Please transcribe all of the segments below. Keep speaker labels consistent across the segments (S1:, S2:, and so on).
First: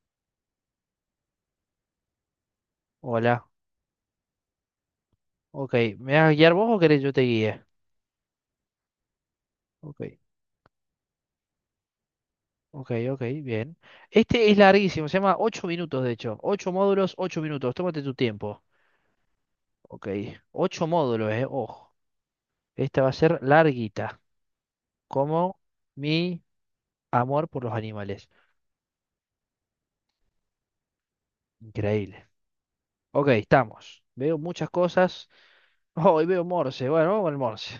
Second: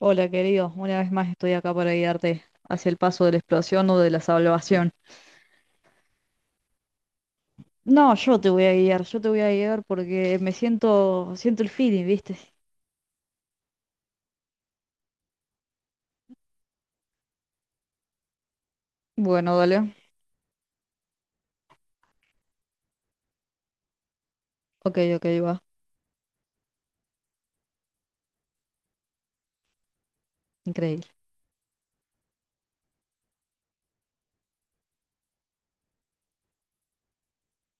S1: Hola, querido. Una vez más estoy acá para guiarte hacia el paso de la
S2: Hola,
S1: explosión o de la salvación.
S2: ok. ¿Me vas a guiar vos o querés yo te guíe?
S1: No, yo te voy a guiar, yo te voy a guiar
S2: Ok,
S1: porque me siento, siento el feeling, ¿viste?
S2: ok, ok, bien. Este es larguísimo, se llama ocho minutos de hecho. Ocho módulos, 8 minutos, tómate tu tiempo.
S1: Bueno, dale.
S2: Ok, 8 módulos, ojo. Esta va a ser larguita,
S1: Ok, ok,
S2: como
S1: va.
S2: mi amor por los animales.
S1: Increíble.
S2: Increíble. Ok, estamos. Veo muchas cosas. Oh, y veo Morse, bueno, vamos con el Morse.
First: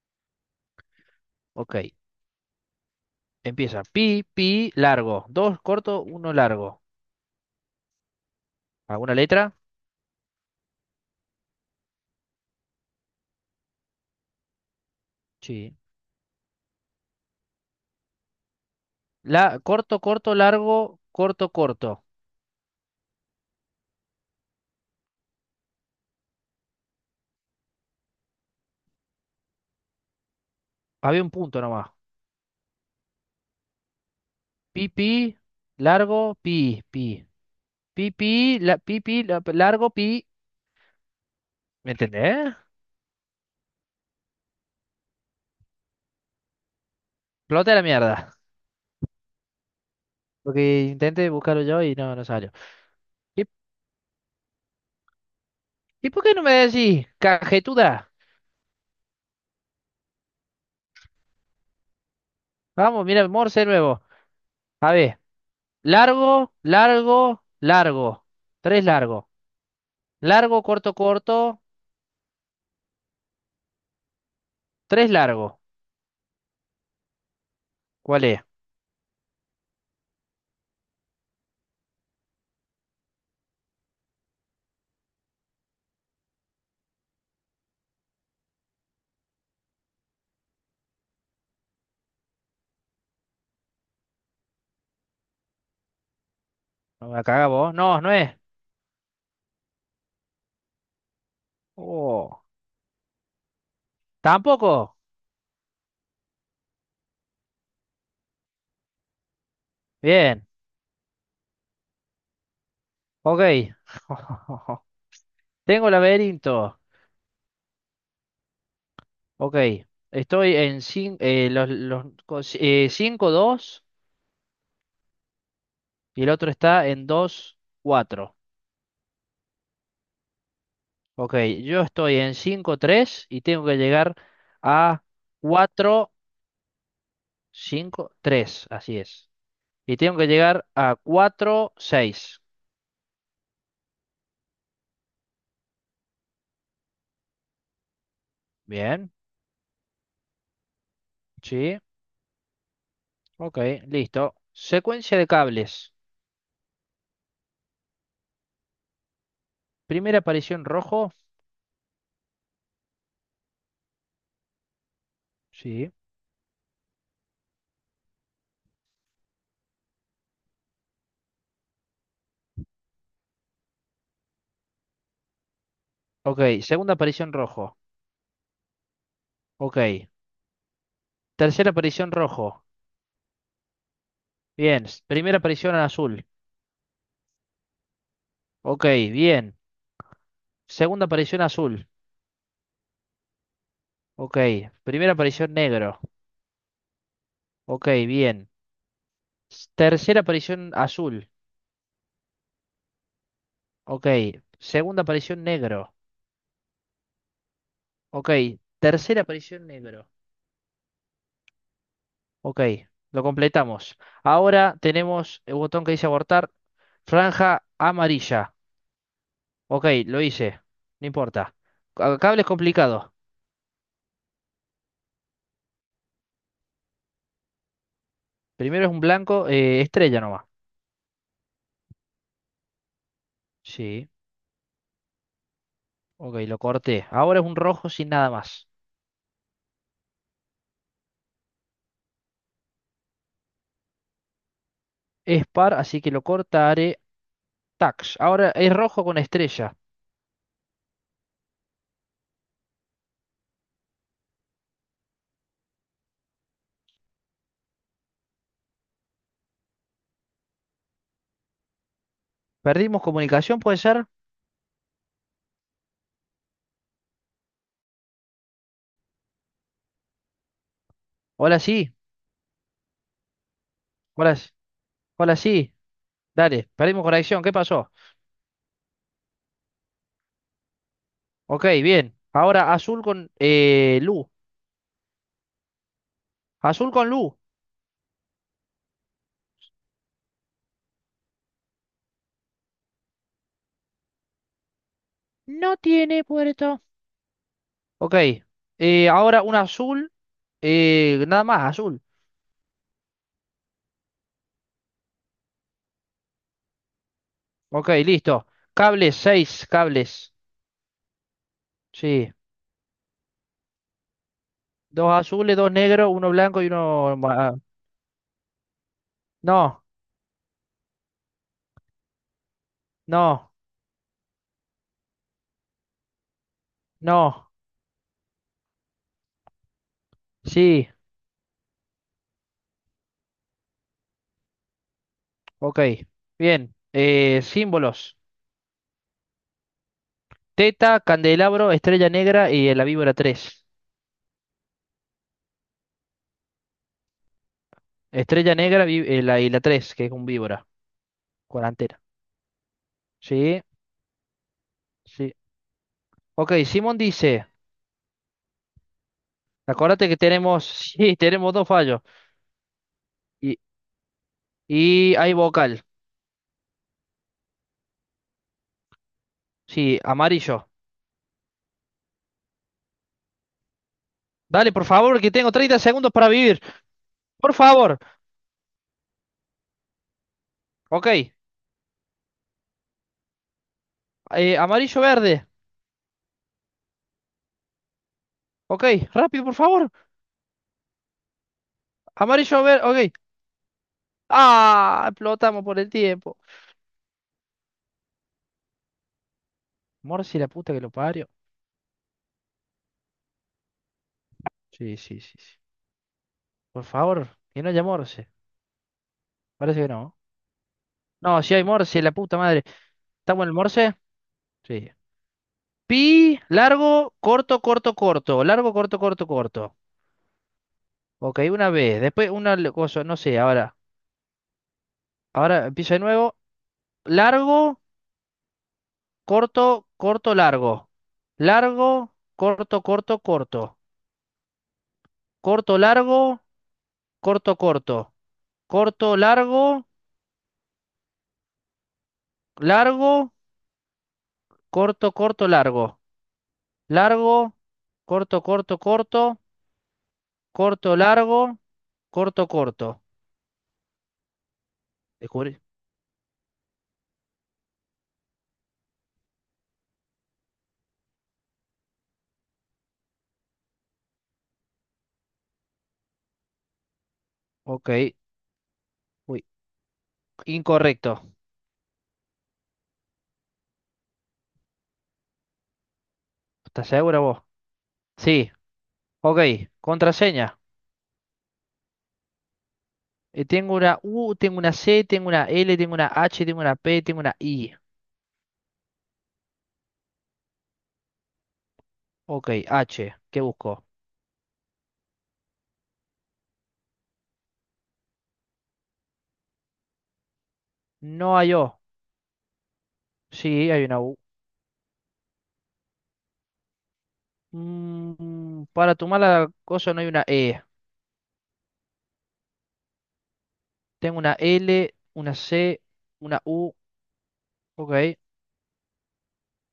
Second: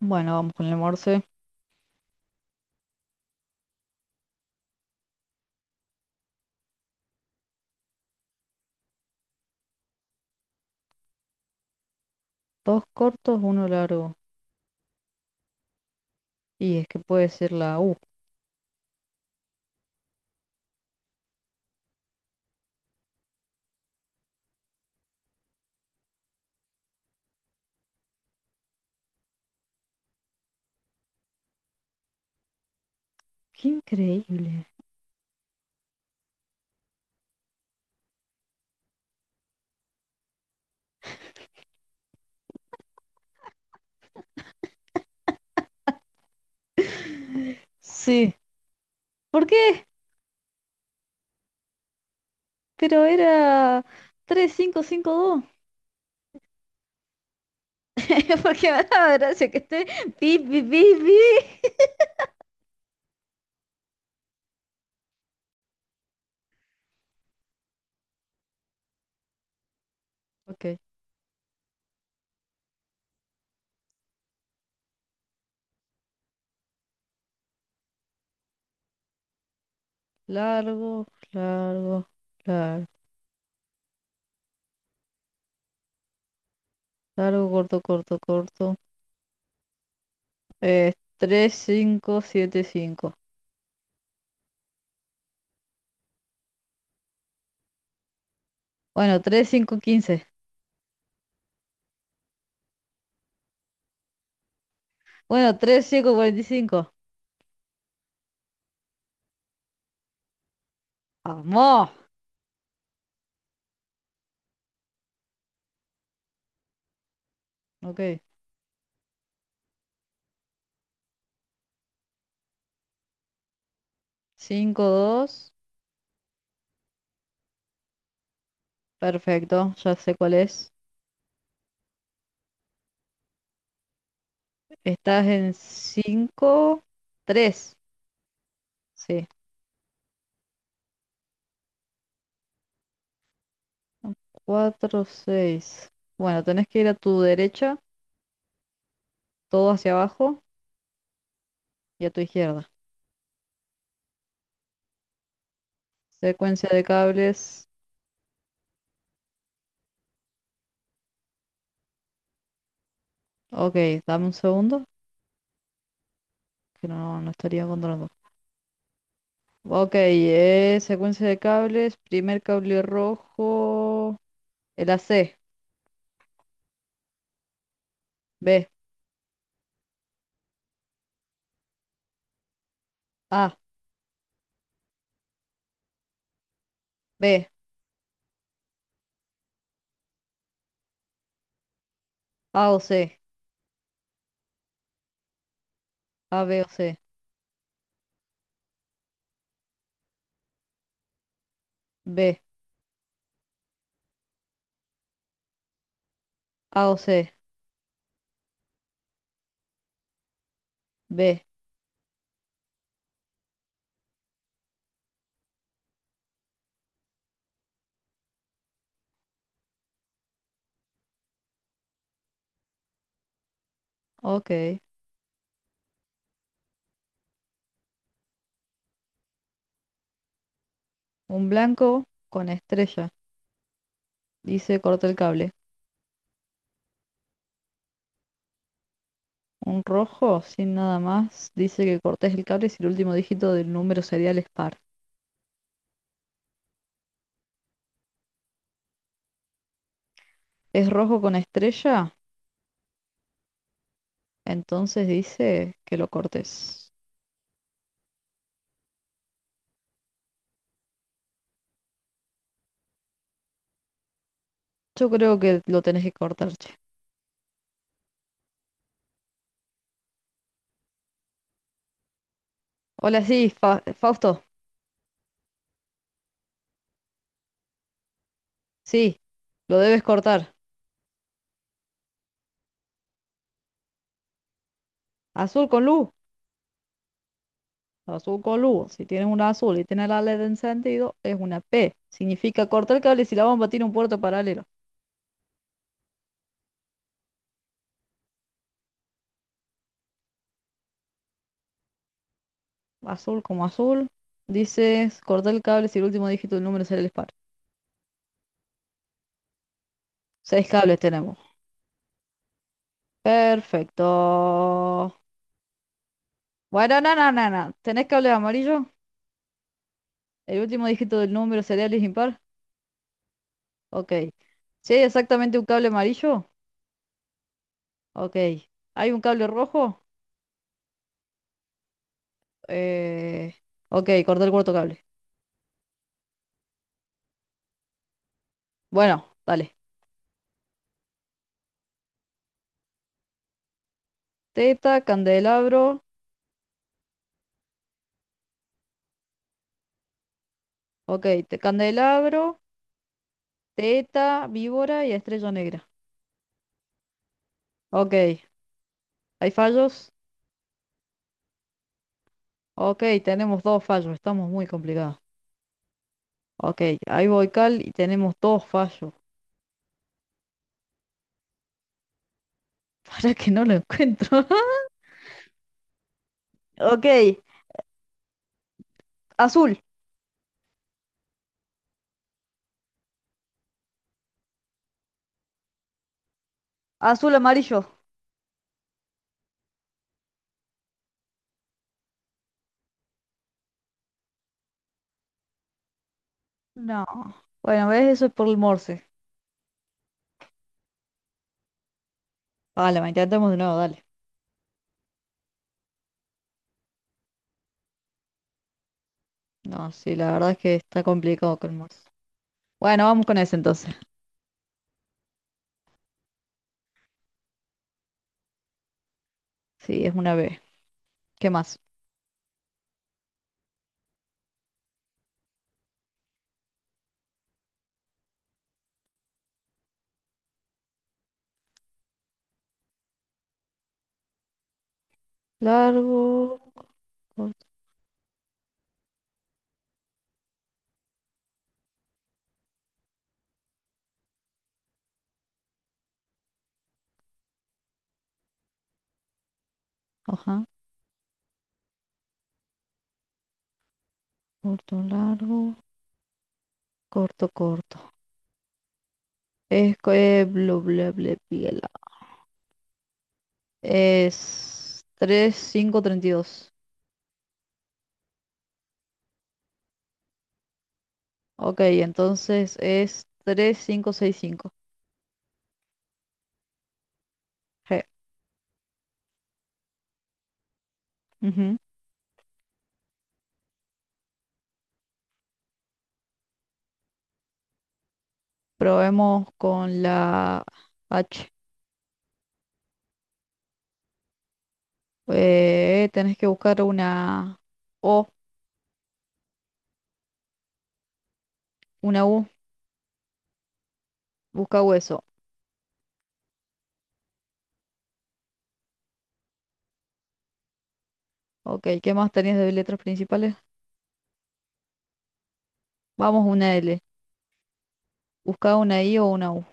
S1: Bueno, vamos con el morse.
S2: Ok, empieza. Pi, pi, largo. Dos corto, uno largo. ¿Alguna letra?
S1: Dos cortos, uno largo.
S2: Sí.
S1: Y es que puede ser la U.
S2: La, corto, corto, largo, corto, corto. Había un punto nomás.
S1: ¡Qué increíble!
S2: Pi, pi, largo, pi, pi. Pi, pi, la, pi, pi, largo, pi. ¿Me entendés? Flote la
S1: Sí.
S2: mierda.
S1: ¿Por qué?
S2: Porque intenté buscarlo yo y no, no salió.
S1: Pero
S2: ¿Y,
S1: era 3552.
S2: y por qué no me decís, cajetuda?
S1: Porque me daba gracia que esté pi, pi, pi, pi.
S2: Vamos, mira, Morse nuevo. A ver, largo, largo, largo. Tres largo. Largo,
S1: Ok.
S2: corto, corto. Tres largo. ¿Cuál es?
S1: Largo, largo, largo. Largo, corto, corto, corto. Es 3, 5, 7, 5.
S2: No me la cagás vos. No, no es.
S1: Bueno, tres cinco quince.
S2: Oh, tampoco.
S1: Bueno, tres cinco cuarenta y cinco.
S2: Bien.
S1: ¡Vamos!
S2: Ok. Tengo el laberinto.
S1: Ok.
S2: Ok. Estoy en 5, los cinco, dos,
S1: Cinco dos.
S2: y el otro está en 2 4.
S1: Perfecto, ya sé cuál es.
S2: Ok. Yo estoy en 5 3 y tengo que llegar a
S1: Estás en
S2: 4
S1: cinco tres.
S2: 5 3, así
S1: Sí.
S2: es. Y tengo que llegar a cuatro seis.
S1: Cuatro seis. Bueno, tenés que ir a tu derecha,
S2: Bien.
S1: todo hacia abajo
S2: Sí.
S1: y a tu izquierda.
S2: Ok. Listo. Secuencia de cables.
S1: Secuencia de cables.
S2: Primera aparición rojo.
S1: Ok, dame un segundo,
S2: Sí.
S1: que no, no estaría controlando. Ok, secuencia de cables, primer cable rojo, el AC,
S2: Ok. Segunda aparición rojo.
S1: B,
S2: Ok. Tercera aparición rojo.
S1: A,
S2: Bien. Primera aparición azul.
S1: B,
S2: Ok, bien. Segunda aparición azul.
S1: A o C,
S2: Ok. Primera aparición negro.
S1: A, B o C,
S2: Ok, bien. Tercera aparición azul.
S1: B,
S2: Ok. Segunda aparición negro.
S1: A o C,
S2: Ok. Tercera aparición negro.
S1: B,
S2: Ok. Lo completamos. Ahora tenemos el botón que dice abortar. Franja amarilla. Ok, lo hice. No importa. Cable es complicado.
S1: ok.
S2: Primero es un blanco, estrella nomás.
S1: Un blanco con estrella,
S2: Sí.
S1: dice corta el cable.
S2: Ok, lo corté. Ahora es un rojo sin nada más.
S1: Un rojo, sin nada más, dice que cortes el cable si el último dígito del número serial es par.
S2: Es par, así que lo cortaré. Tax. Ahora es rojo con estrella.
S1: ¿Es rojo con estrella? Entonces dice que lo cortes.
S2: ¿Perdimos comunicación, puede ser?
S1: Yo creo que lo tenés que cortar, che.
S2: Hola, sí.
S1: Hola, sí,
S2: Hola,
S1: Fausto.
S2: hola, sí. Dale, perdimos conexión. ¿Qué pasó?
S1: Sí, lo debes cortar.
S2: Ok, bien. Ahora azul con Lu.
S1: Azul con luz,
S2: Azul con Lu.
S1: azul con luz. Si tienes una azul y tienes la LED encendido, es una P. Significa cortar el cable si la bomba tiene un puerto paralelo.
S2: No tiene puerto. Ok. Ahora un azul. Nada más, azul.
S1: Azul como azul. Dices cortar el cable si el último dígito del número es el disparo.
S2: Ok, listo. Cables, seis cables.
S1: Seis cables tenemos.
S2: Sí.
S1: Perfecto.
S2: Dos azules, dos negros, uno blanco y
S1: Bueno, no,
S2: uno...
S1: no, no,
S2: ma-
S1: no. ¿Tenés cable amarillo?
S2: No.
S1: ¿El último dígito del número serial es impar?
S2: No.
S1: Ok. ¿Si hay exactamente un cable amarillo?
S2: No,
S1: Ok. ¿Hay un cable rojo?
S2: sí,
S1: Eh... Ok, corté el cuarto cable.
S2: ok. Bien. Símbolos.
S1: Bueno, dale.
S2: Teta, candelabro, estrella negra y la víbora 3.
S1: Teta, candelabro.
S2: Estrella negra la, y la 3 que es un víbora.
S1: Ok, te
S2: Cuarentena.
S1: candelabro,
S2: Sí,
S1: teta, víbora y
S2: sí.
S1: estrella negra.
S2: Ok, Simón dice,
S1: Ok, ¿hay
S2: acuérdate
S1: fallos?
S2: que tenemos, sí, tenemos dos fallos.
S1: Ok,
S2: Y,
S1: tenemos dos fallos, estamos muy
S2: y
S1: complicados.
S2: hay vocal.
S1: Ok, ahí voy Cal y tenemos dos fallos.
S2: Sí, amarillo.
S1: Para que no lo encuentro.
S2: Dale, por favor, que tengo 30 segundos para vivir.
S1: Ok,
S2: Por favor.
S1: azul,
S2: Ok. Amarillo verde.
S1: azul, amarillo.
S2: Ok, rápido, por favor. Amarillo verde. Ok. Ah, explotamos por el tiempo.
S1: No. Bueno, ¿ves? Eso es por el Morse.
S2: Morsi, la puta que lo parió.
S1: Vale, ma, intentemos de nuevo, dale.
S2: Sí, sí, sí, sí. Por favor, que no haya Morse. Parece que
S1: No, sí,
S2: no.
S1: la verdad es que está
S2: No, si
S1: complicado
S2: hay
S1: con el
S2: Morse,
S1: Morse.
S2: la puta madre.
S1: Bueno, vamos
S2: ¿Está
S1: con
S2: bueno el
S1: ese entonces.
S2: Morse? Sí. Pi, largo, corto, corto, corto. Largo, corto, corto, corto.
S1: Sí, es una B.
S2: Ok,
S1: ¿Qué
S2: una
S1: más?
S2: vez. Después una cosa, no sé, ahora. Ahora empiezo de nuevo. Largo, corto, corto, largo. Largo, corto, corto, corto. Corto, largo,
S1: Largo.
S2: corto, corto. Corto, largo, largo, corto, corto, largo. Largo, corto, corto, corto,
S1: Ajá,
S2: corto, largo, corto, corto.
S1: corto,
S2: Descubrí.
S1: largo, corto, corto. Es que bla, bla, bla, bla. Es tres, cinco, treinta y dos.
S2: Ok. Uy, incorrecto.
S1: Ok, entonces es tres cinco seis, cinco.
S2: ¿Estás segura vos?
S1: G.
S2: Sí. Ok. Contraseña.
S1: Ujú.
S2: Tengo una U, tengo una C, tengo una L, tengo una H, tengo una P, tengo una I.
S1: Probemos con la H.
S2: Ok, H. ¿Qué busco?
S1: Tenés que buscar una O,
S2: No hay O.
S1: una U.
S2: Sí, hay una U.
S1: Busca hueso.
S2: Mm, para tu mala cosa no hay una E.
S1: Ok, ¿qué más tenías de letras principales?
S2: Tengo una L, una C, una
S1: Vamos,
S2: U.
S1: una L.
S2: Ok.
S1: Busca una I o una U.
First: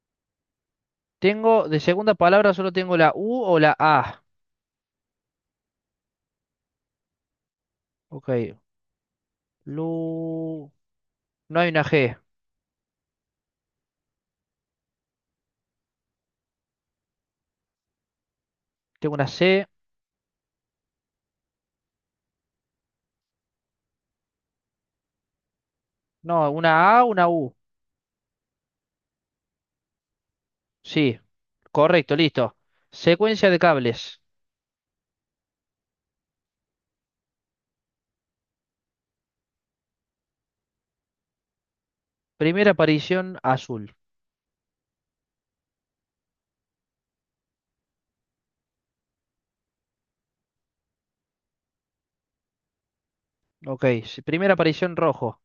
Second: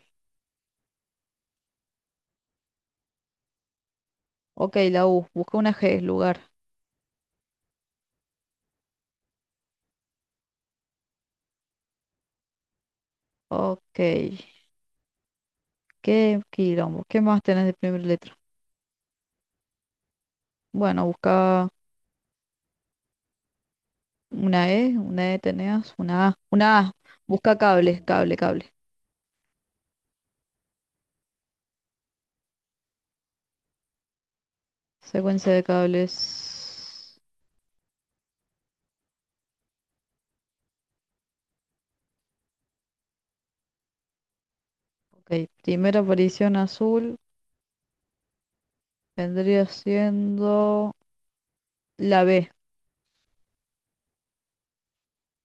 S2: Tengo, de segunda palabra solo tengo la U o la A.
S1: Ok, la U. Busca una G, lugar.
S2: Ok. Lu. No hay una G.
S1: Ok. Qué quilombo. ¿Qué más tenés de primera letra?
S2: Tengo una C.
S1: Bueno, busca una E tenías,
S2: No, una
S1: una A.
S2: A, una U.
S1: Busca cable, cable, cable.
S2: Sí. Correcto, listo. Secuencia de cables.
S1: Secuencia de cables.
S2: Primera aparición azul.
S1: Ok, primera aparición azul vendría siendo la B,
S2: Ok. Primera aparición rojo.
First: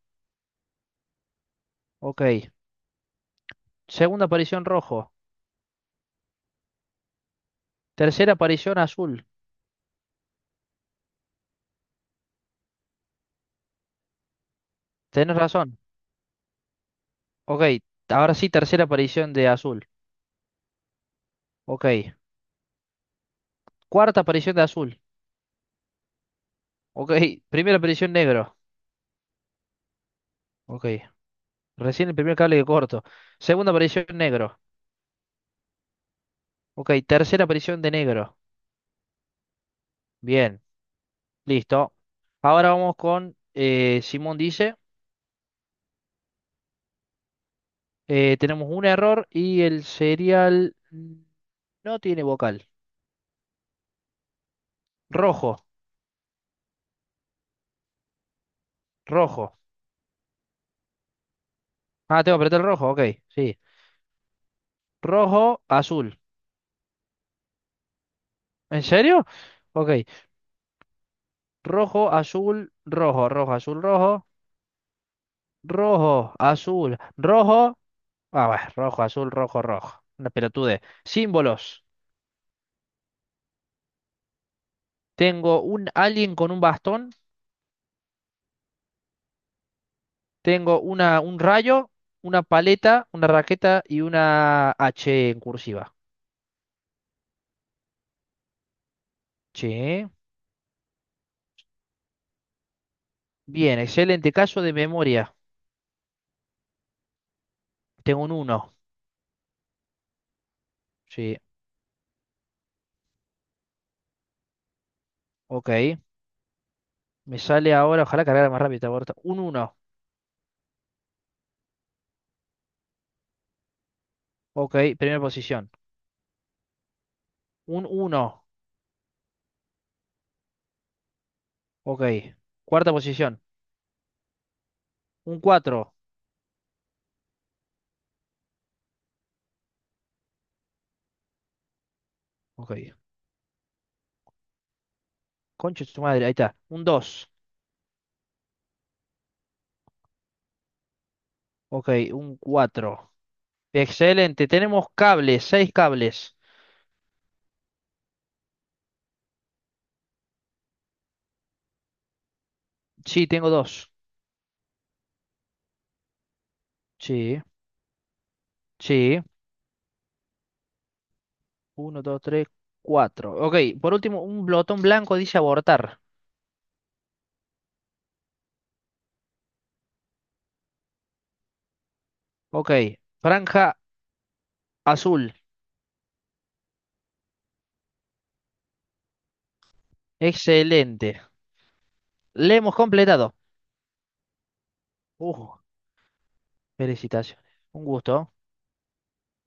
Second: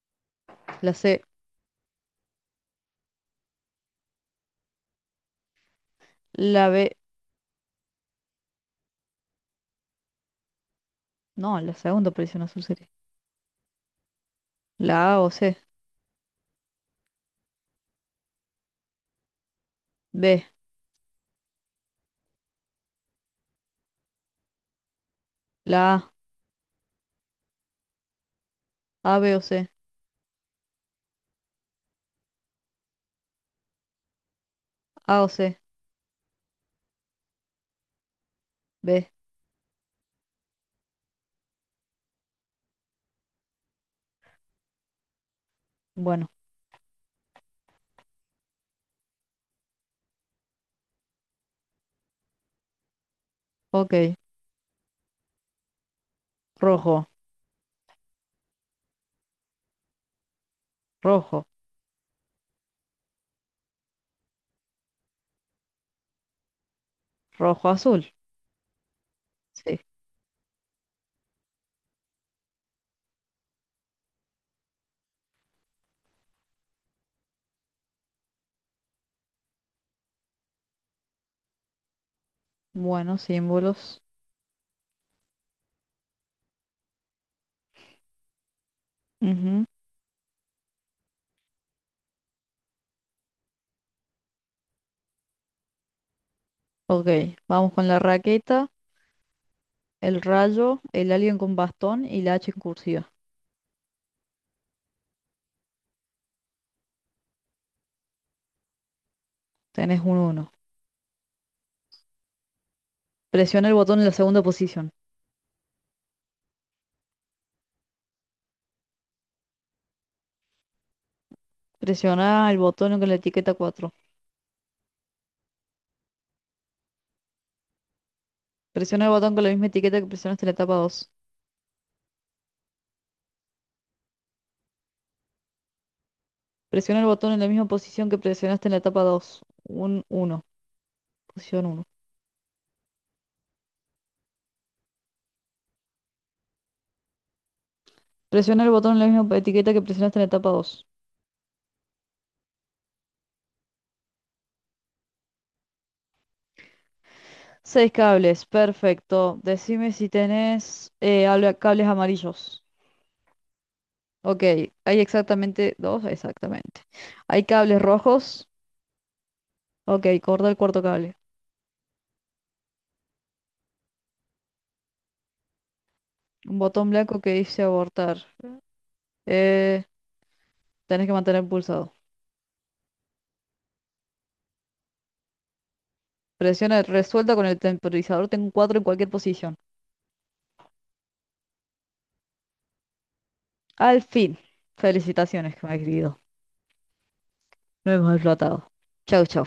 S1: la C,
S2: Ok. Segunda aparición rojo.
S1: la B.
S2: Tercera aparición azul.
S1: No, la segunda aparición azul sería. La A o
S2: Tenés
S1: C,
S2: razón. Ok. Ahora sí, tercera aparición de azul.
S1: B,
S2: Ok. Cuarta aparición de azul.
S1: la
S2: Ok. Primera aparición negro.
S1: A, B o C,
S2: Ok. Recién el primer cable que corto. Segunda aparición negro.
S1: A o C,
S2: Ok, tercera aparición de negro.
S1: B.
S2: Bien, listo. Ahora vamos con Simón dice,
S1: Bueno,
S2: tenemos un error y el serial mm, no tiene vocal.
S1: ok.
S2: Rojo,
S1: Rojo,
S2: rojo.
S1: rojo,
S2: Ah, tengo que apretar el rojo, ok, sí. Rojo, azul.
S1: rojo, azul.
S2: ¿En serio?
S1: Sí.
S2: Ok. Rojo, azul, rojo, rojo, azul, rojo. Rojo, azul, rojo. Ah, bueno, rojo, azul, rojo, rojo. Una pelotude. Símbolos.
S1: Bueno, símbolos.
S2: Tengo un alguien con un bastón,
S1: Ujú.
S2: tengo una, un rayo, una paleta, una raqueta y una H en cursiva.
S1: Ok, vamos con la raqueta,
S2: Sí.
S1: el rayo, el alien con bastón y la H en cursiva.
S2: Bien, excelente caso de memoria. Tengo un uno.
S1: Tenés un uno.
S2: Sí,
S1: Presiona el botón en la segunda posición.
S2: ok. Me sale ahora, ojalá cargara más rápido. Esta puerta. Un uno.
S1: Presiona el botón con la etiqueta 4.
S2: Ok, primera posición. Un uno.
S1: Presiona el botón con la misma etiqueta que presionaste en la etapa dos.
S2: Ok. Cuarta posición. Un cuatro.
S1: Presiona el botón en la misma posición que presionaste en la etapa 2. Un uno. Posición uno.
S2: Ok. Concha de su madre, ahí está. Un dos.
S1: Presiona el botón en la misma etiqueta que presionaste en la etapa dos.
S2: Ok, un cuatro. Excelente. Tenemos cables, seis cables.
S1: Seis cables, perfecto. Decime si tenés cables amarillos.
S2: Sí, tengo dos.
S1: Ok, hay exactamente dos, exactamente.
S2: Sí.
S1: Hay cables rojos.
S2: Sí,
S1: Ok, corta el cuarto cable.
S2: uno, dos, tres, cuatro. Ok, por último, un blotón blanco dice abortar.
S1: Un botón blanco que dice abortar. Eh, tenés que mantener pulsado.
S2: Ok, franja azul.
S1: Presiona resuelta con el temporizador. Tengo un 4 en cualquier posición.
S2: Excelente. Le hemos completado.
S1: Al fin. Felicitaciones,
S2: Uh,
S1: que me ha querido.
S2: felicitaciones. Un
S1: Lo hemos
S2: gusto.
S1: explotado. Chau, chau.